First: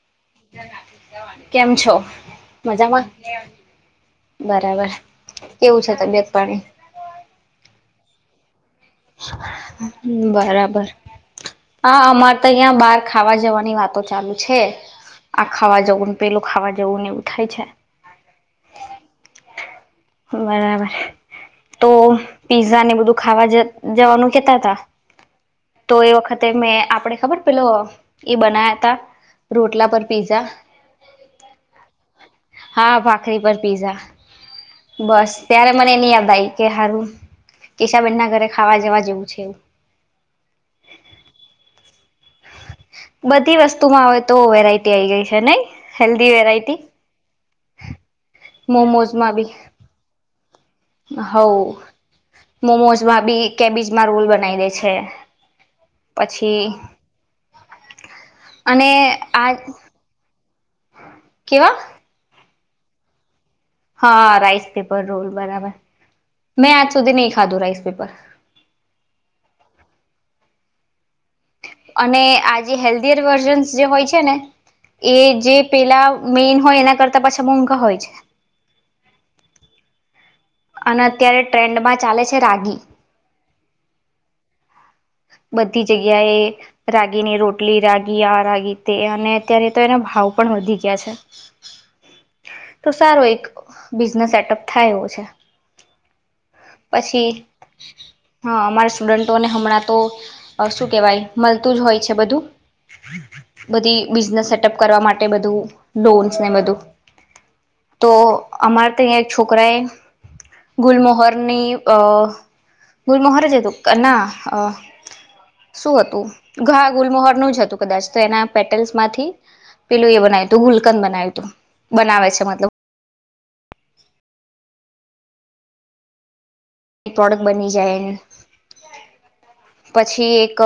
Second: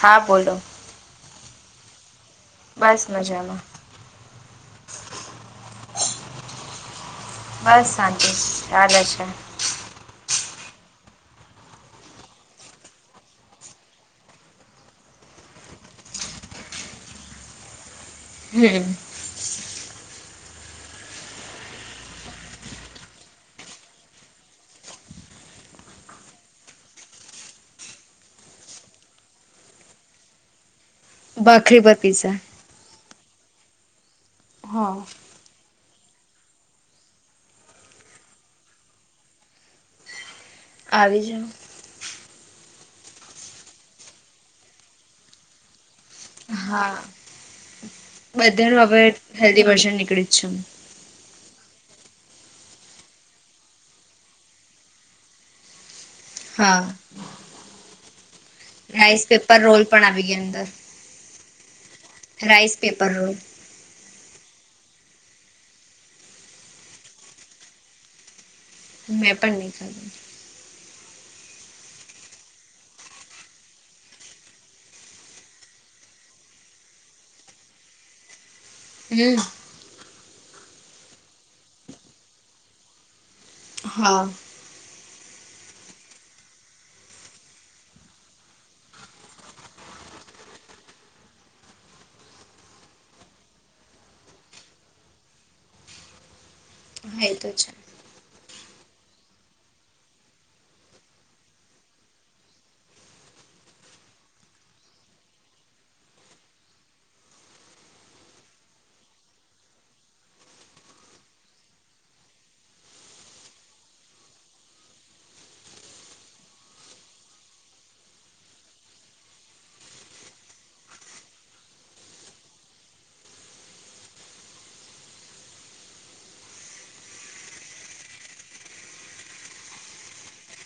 હા, બોલો. કેમ છો? બસ મજામાં મજામાં બરાબર, કેવું છે તબિયત પાણી? તી ચાલે છે. બર. હા અમારે તો અહિયાં બહાર ખાવા જવાની વાતો ચાલુ છે. આ ખાવા જવું પેલું ખાવા જવુંને એવું થાય છે. હમ બરાબર. તો પીઝા ને બધું ખાવા જવાનું કેતા તા તો એ વખતે મેં આપડે ખબર પેલો એ બના્યા તા રોટલા પર પીઝા. ભાખરી પર પીઝા. ભાકરી પર પિઝા. હા બસ ત્યારે મને એને યાદ આવી કે સારું કેશાબેન ના ઘરે ખાવા જવા જેવું છે એવું આવી જાઓ. બધી વસ્તુ માં આવેય તો વેરાયટી આઈ ગઈ છે નઈ હેલ્દી વેરાયટી.. બધા ન હવે મોમોઝમાં બી હેલ્ધી વર્ઝન નીકળી જ છે. હવ મોમોઝમાં બી કેબીજમાં રોલ બનાવી દે છે. પછી હા અને રાઈસ આ પેપર રોલ પણ આવી ગયા અંદર કેવા રાઇસ પેપર રોલ હા રાઈસ પેપર રોલ બરાબર મેં આજ સુધી નહી ખાધું રાઈસ પેપર મેં પણ ન અને આ જે હેલ્ધિ વર્ઝન્સ જે હોય છે ને એ જે પેલા મેઈન હોય એના કરતા પાછા મોંઘા હોય છે હમ અને અત્યારે ટ્રેન્ડમાં ચાલે છે રાગી હા બધી જગ્યાએ રાગીની રોટલી રાગી આ રાગી તે અને અત્યારે તો એના ભાવ પણ વધી ગયા છે તો સારો એક બિઝનેસ સેટઅપ થાય એ છે. પછી હા એ તો છે હા અમારા સ્ટુડન્ટોને હમણાં તો શું કેવાય મળતું જ હોય છે બધું બધી બિઝનેસ સેટઅપ કરવા માટે બધું ડોન્સ ને બધું તો અમારે તો અહીં એક છોકરા એ ગુલમોહરની અ ગુલમોહર જ હતું ના શું હતું ઘા ગુલમોહર નું જ હતું કદાચ તો એના પેટલ્સ માંથી પેલું એ બનાવ્યું હતું ગુલકંદ બનાવ્યું તું બનાવે છે. મતલબ પ્રોડક્ટ બની જાય એની પછી એક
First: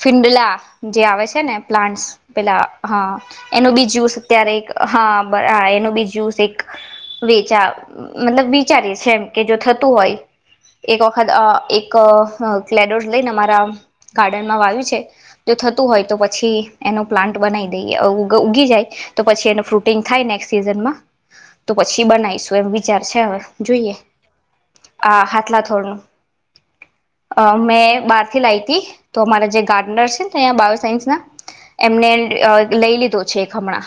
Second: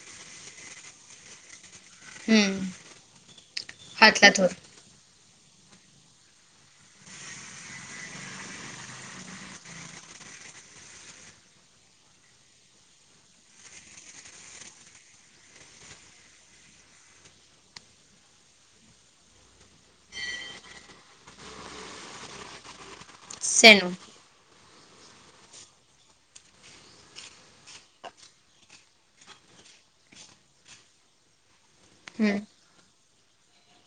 ફિંડલા જે આવે છે ને પ્લાન્ટ હમ પેલા હા એનું બી જ્યુસ હાથલા થોર અત્યારે હા બર આ એનું બીજુ એક વેચા મતલબ વિચારી છે કે જો થતું હોય એક વખત એક્ડોસ લઈને અમારા ગાર્ડનમાં વાય્યું છે જો થતું હોય તો પછી એનો પ્લાન્ટ બનાવી દઈએ ઉગી જાય તો પછી એનું ફ્રૂટિંગ થાય નેક્સ્ટ સીઝનમાં તો પછી બનાવીશું એમ વિચાર અછા હવે શેનું જોઈએ આ હાથલાથોર ન મેં બારથી લાવી હતી તો અમારા જે ગાર્ડનર છે ને ત બાયો સાઇન્સ ના એમને હમ લઈ લીધો છે હમણાં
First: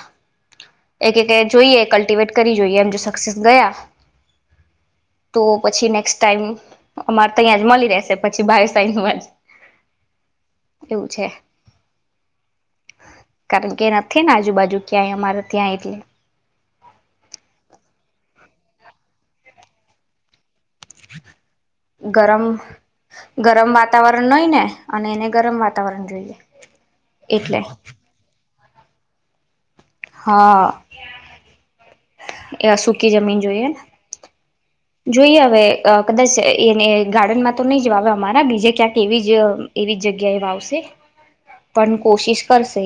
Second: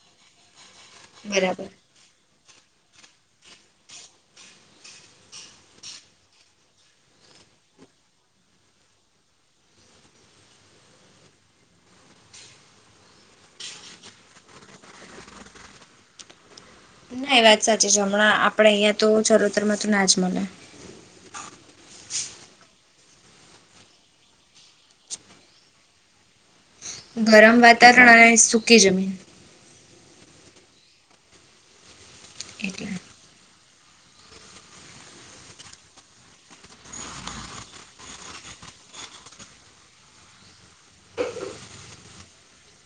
એક એક બરાબર જોઈએ કલ્ટિવેટ કરી જોઈએ એમ જો સક્સેસ ગયા તો પછી નેક્સ્ટ ટાઈમ અમારે તહીં જ મળી રહેશે પછી બાવ સાઈ ન એવું છે કારણ કે નથી ને આજુબાજુ ક્યાંય અમારે ત્યાં એટલે ના એ વાત સાચી છે હમણાં આપડે અહિયાં તો ચલોતર માં તો ના જ મળે ગરમ ગરમ વાતાવરણ નય ને અને એને ગરમ વાતાવરણ જોઈએ ગરમ એટલે વાતાવરણ અને શું કે જમીન હા એ એટલે સુકી જમીન જોઈએ જોઈએ હવે કદાચ એને ગાર્ડનમાં તો નહી જ વાવે અમારા બીજા ક્યાંક એવી જ એવી જ જગ્યા એ વાવશે પણ કોશિશ કરશે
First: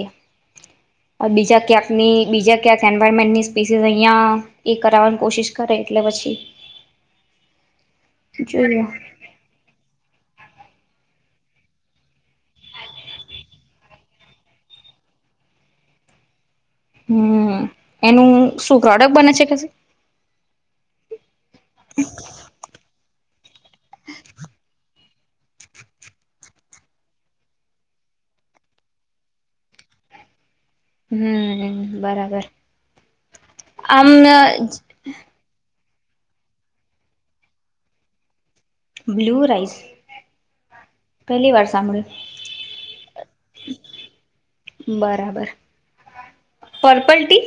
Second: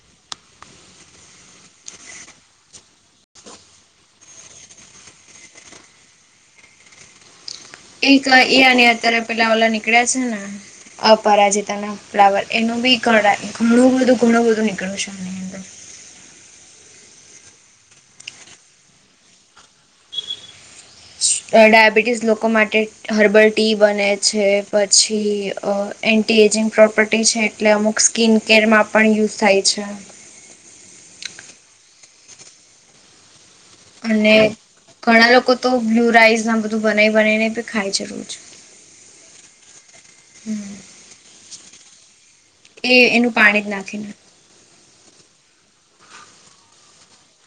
બીજા ક્યાંકની બીજા ક્યાંક એન્વારમેન્ટની સ્પીસીસ અહિયાં એ કરાવવાની કોશિશ કરે એટલે પછી એક એ અને જોઈએ અત્યારે પેલા ઓલા નીકળ્યા છે ને અપરાજતા ના ફ્લાવર એનું બી ઘણાં ઘણું બધું ઘણું બધું નીકળ્યું છે એની અંદર હમ્મ. એનું શું પ્રોડક બને છે કશે? અહ ડાયાબિટીસ લોકો માટે હર્બલ ટી બને છે પર પછી અહ એન્ટી એજિંગ પ્રોપર્ટી છે, એટલે અમુક સ્કિન કેરમાં પણ યુઝ થાય છે હમ્મ બરાબર. આમ અને નજ ઘણા લોકો તો બ્લુ રાઈસ ને બધું બનાઈ બનાઈ ખાય છે રોજ. Blue rice? હમ્મ. પહેલી વાર સાંભળ્યું એ એનું પાણી જ નાખીને. બરાબર purple tea?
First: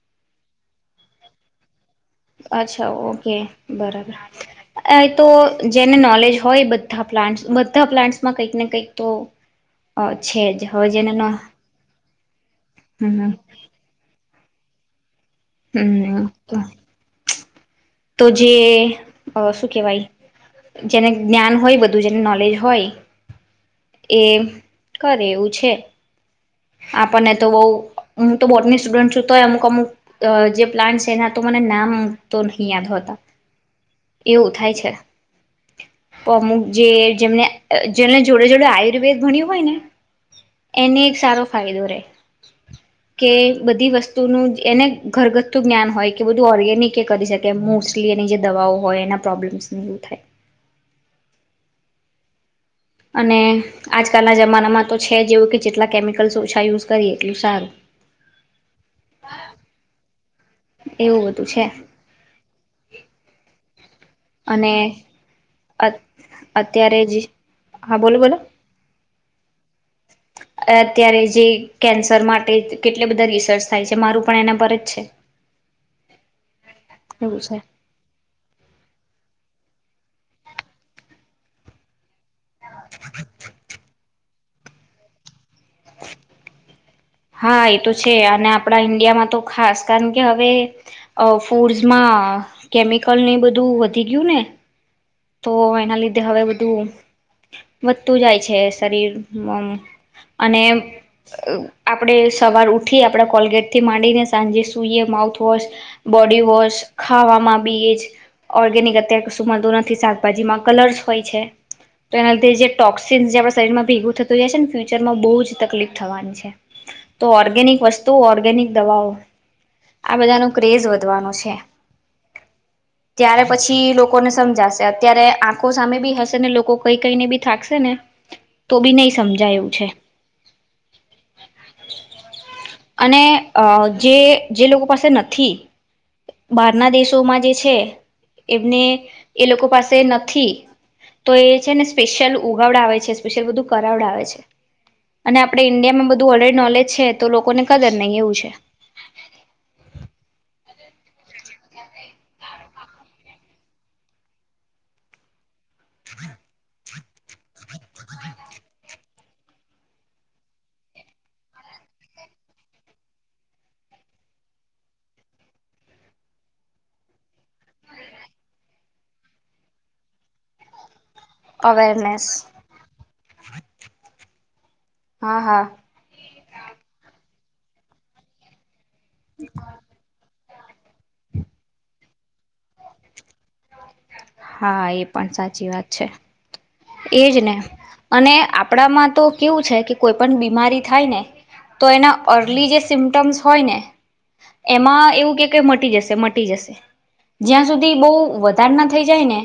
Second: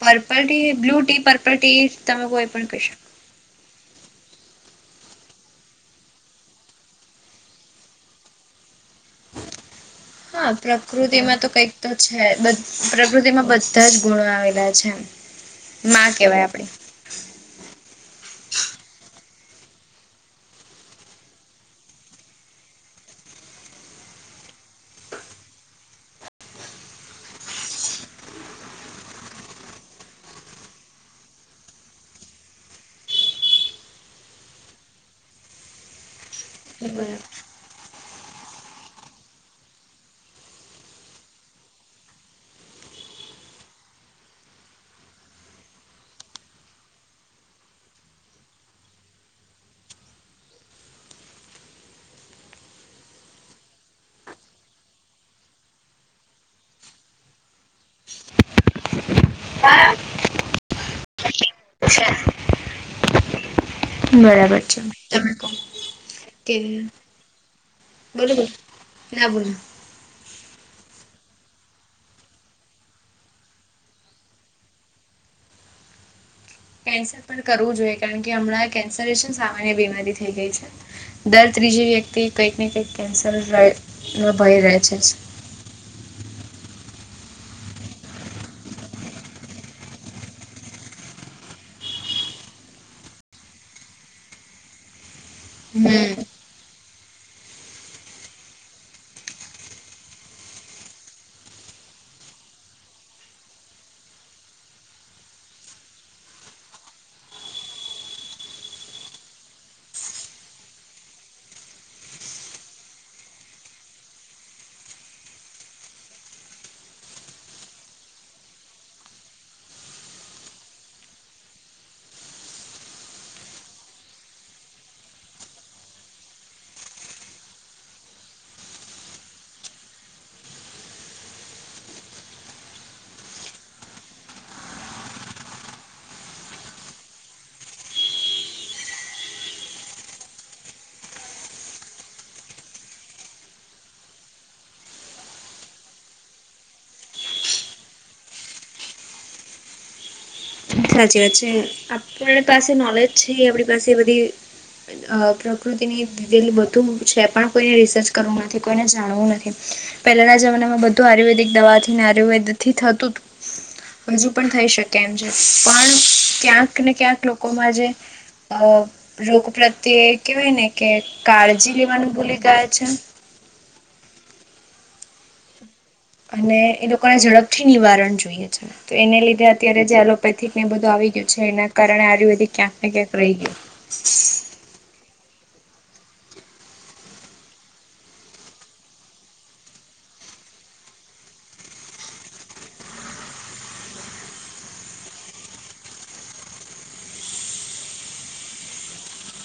Purple tea, blue tea purple tea તમે કોઈ પણ કહી અચ્છા શકો ઓકે. બરાબર. અહ તો જેને નોલેજ હોય બધા પ્લાન્ટસ બધા પ્લાન્ટસમાં કંઈક ને કંઈક તો ઓ હા છેજ હોય જેને નો પ્રકૃતિમાં તો કંઈક તો છે. પ્રકૃતિ માં બધા જ ગુણો આવે. રા છે. માં [unintelligible] કેવાય [inaudible] તો જે અ શું કેવાય જેને જ્ઞાન હોય બધું જેને નોલેજ હોય એ કરે એવું છે. આપણને તો બવ હું તો બોટની સ્ટુડન્ટ છું તો અમુક અમુક અ જે પ્લાન્ટ એના તો મને નામ તો નહી યાદ હોતા એવું થાય છે. તો અમુક જે આપડી જેમને જેને જોડે જોડે આયુર્વેદ ભણ્યું હોય ને એને એક સારો ફાયદો રહે કે બધી વસ્તુનું એને ઘરગથ્થું જ્ઞાન હોય કે બધું ઓર્ગેનિક એ કરી શકે મોસ્ટલી એની જે દવાઓ હોય એના પ્રોબ્લેમસ એવું થાય. અને આજકાલના જમાનામાં તો છે જેવું કે જેટલા કેમિકલ્સ ઓછા યુઝ કરીએ એટલું સારું. બા. એવું બધું છે. બરાબર અને છે તમે કો. કે, અત્યારે જ હા બોલો બોલો બરોબર, ના બોલ. અત્યારે જે કેન્સર માટે કેટલા બધા રિસર્ચ થાય છે મારું પણ એના પર જ છે. કેન્સર એવું પણ છે કરવું જોઈએ. કારણ કે હમણાં કેન્સરે છે સામાન્ય બીમારી. થઈ ગઈ છે. દર ત્રીજી વ્યક્તિ કઈકને કંઈક કેન્સર જ [inaudible] હોય રહે છે જ. હા એ તો છે અને આપણા ઈન્ડિયામાં તો ખાસ કારણ કે હવે અ ફૂડસમાં કેમિકલ ની બધું વધી ગયું ને તો એના હમ લીધે હવે બધું વધતું જાય છે શરીર અને અ આપડે સવાર ઉઠી આપડા કોલગેટ થી માંડીને સાંજે સુઈએ માઉથવોશ, બોડીવોશ, ખાવામાં બી એ જ ઓર્ગેનિક અત્યારે કશું મળતું ન કે શાકભાજીમાં કલર્સ હોય છે તો એના લીધે જે ટોક્સિન જે આપ શરીરમાં ભેગું થતું જાય છે ને ફ્યુચરમાં બહુ જ તકલીફ થવાની છે તો ઓર્ગેનિક વસ્તુઓ ઓર્ગેનિક દવાઓ આ બધાનો ક્રેઝ વધવાનો છે. ત્યારે પછી લોકોને સમજાશે અત્યારે આંખો સામે બી હશે ને લોકો કઈ કઈને બી થાકશે ને તો બી નહી સમજાયું છે. અને અ જે જે લોકો પાસે નથી બહારના દેશોમાં જે છે એમને એ લોકો પાસે નથી તો એ છે ને સ્પેશિયલ ઉગાવડાવે છે સ્પેશિયલ બધું કરાવડાવે છે અને આપણે ઇન્ડિયામાં બધું ઓલરેડી નોલેજ છે તો લોકોને કદર નહી એવું છે. સાચી વાત છે આપ પાસે નોલેજ છે આપણી પાસે બધી પ્રકૃતિની દીધેલી બધું છે પણ કોઈને રિસર્ચ કરવું નથી કોઈને જાણવું નથી. પહેલાના જમાનામાં બધું આયુર્વેદિક દવાથી આયુર્વેદ થી થતું હજુ પણ થઈ શકે એમ છે. પણ ક્યાંક ને ક્યાંક લોકોમાં જે અ રોગ પ્રત્યે કેહેવાય ને કે કાળજી લેવાની અવેરનેસ ભૂલી ગયા છે. હા હા. અને એ લોકોને ઝડપથી નિવારણ જોઈએ છે. તેને લીધે અત્યારે જે એલોપે [unintelligible] ને બધું આવી ગયું છે એના કારણે આયુર્વેદિક ક્યાંક ને ક્યાંક રહી ગયું. હા એ પણ સાચી વાત છે. એજ ને અને આપણામાં તો કેવું છે કે કોઈ પણ બીમારી થાય ને તો એના અર્લી જે સિમટમ્સ હોય ને એમાં એવું કે મટી જશે મટી જશે જ્યાં સુધી બવ વધાર ના થઈ જાય ને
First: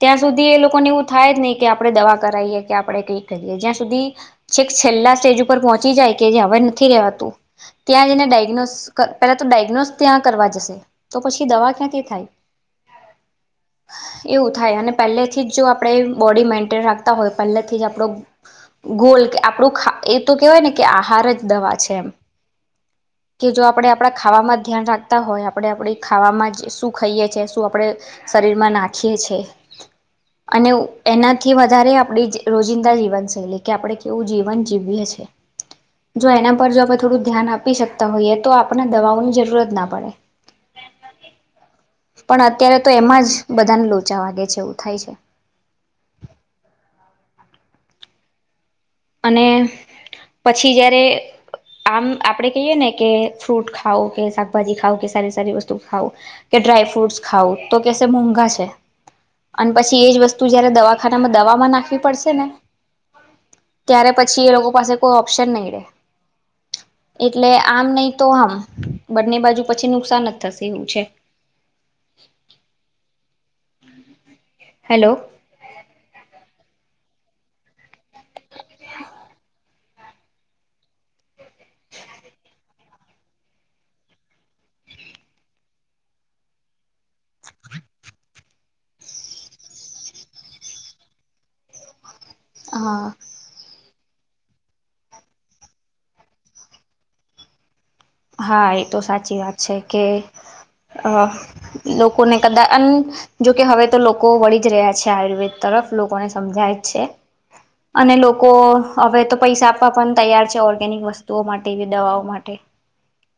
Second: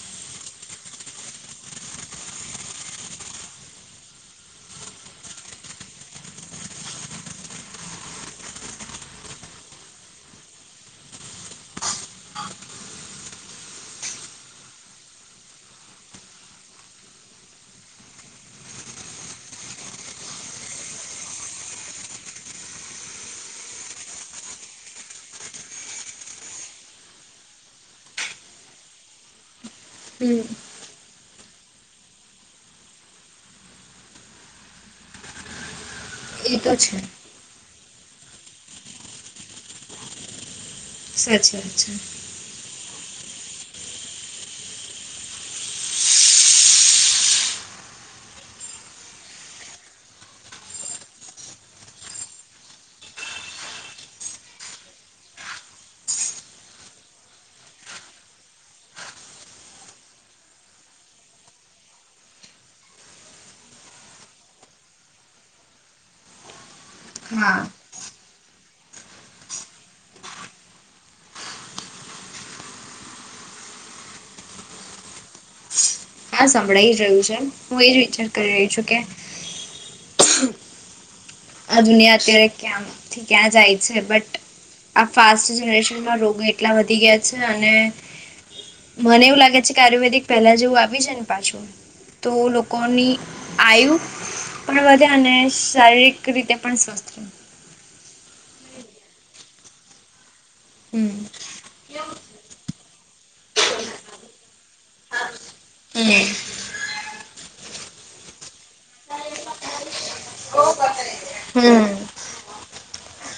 ત્યાં સુધી એ લોકોને એવ થાય જ નહી કે આપણે દવા કરાવીએ કે આપણે કઈ કરીએ જ્યાં સુધી છેક છેલ્લા સ્ટેજ ઉપર પહોંચી જાય કે જે હવાર નથી રવાતું ત્યાં જેને ડાયગ્નોસ પેલા તો ડાયગ્નોસ ત્યાં કરવા જશે તો પછી દવા ક્યાંથી થાય. એવું થાય અને પહેલેથી જ જો આપણે બોડી મેન્ટેન રાખતા હોય પહેલાથી જ આપણો ગોલ આપણું ખા એ તો કેહેવાય ને કે આહાર જ દવા છે. કે જો આપણે આપણા ખાવામાં ધ્યાન રાખતા હોય આપણે આપણી ખાવામાં શું ખાઈએ છે શું આપણે શરીરમાં નાખીએ છે. હમ અને એનાથી વધારે આપણી રોજિંદા જીવનશૈલી કે આપણે કેવું જીવન જીવીએ છીએ. જો એ એના પર તો જો છે આપણે થોડું ધ્યાન આપ આપી શકતા હોઈએ તો આપણે દવાઓની જરૂરત ના પડે. સે અચ્છા અચ્છા. પણ અત્યારે તો એમાં જ બધાને લોચા વાગે છે એવું થાય છે. અને પછી જયારે આમ આપડે કહીએ ને કે ફ્રૂટ ખાવ કે શાકભાજી ખાવ કે સારી સારી વસ્તુ ખાવું કે ડ્રાય ફ્રૂટસ ખાવું તો કેશે મોંઘા છે અને પછી એજ વસ્તુ જયારે દવાખાનામાં દવામાં નાખવી પડશે ને ત્યારે પછી એ લોકો પાસે કોઈ ઓપ્શન નહીં રહેે. એટલે હા આમ નઈ તો આમ બંને બાજુ પછી નુકસાન જ થશે એવું છે. હેલો. હા સંભળાઈ જ રહ્યું છે હું એજ રી [unintelligible] કરી રહી છું કે આ દુનિયા અત્યારે ક્યામ થી ક્યાં જાય છે બટ આ ફાસ્ટ જનરેશનમાં રોગ એટલા વધી ગયા છે અને મને એવું લાગે છે કે આયુર્વેદિક પહેલા જેવું આવી છે ને પાછું તો હા લોકોની આયુ પણ વધે અને શારીરિક એક રીતે પણ સ્વસ્થ રે હા એ તો સાચી વાત છે કે અ હમ લોકોને કદા અન્ન જોકે હવે તો લોકો વળી જ રહ્યા છે આયુર્વેદ તરફ હમ લોકોને સમજાય જ છે અને લોકો હવે તો પૈસા આપવા પણ તૈયાર છે ઓર્ગેનિક વસ્તુઓ માટે દવાઓ માટે.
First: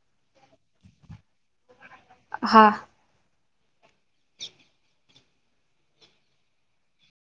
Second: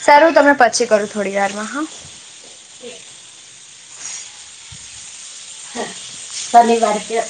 સારુ તમને પછી કરું થોડી વારમાં હા. હા. [inaudible] શનિવાર કે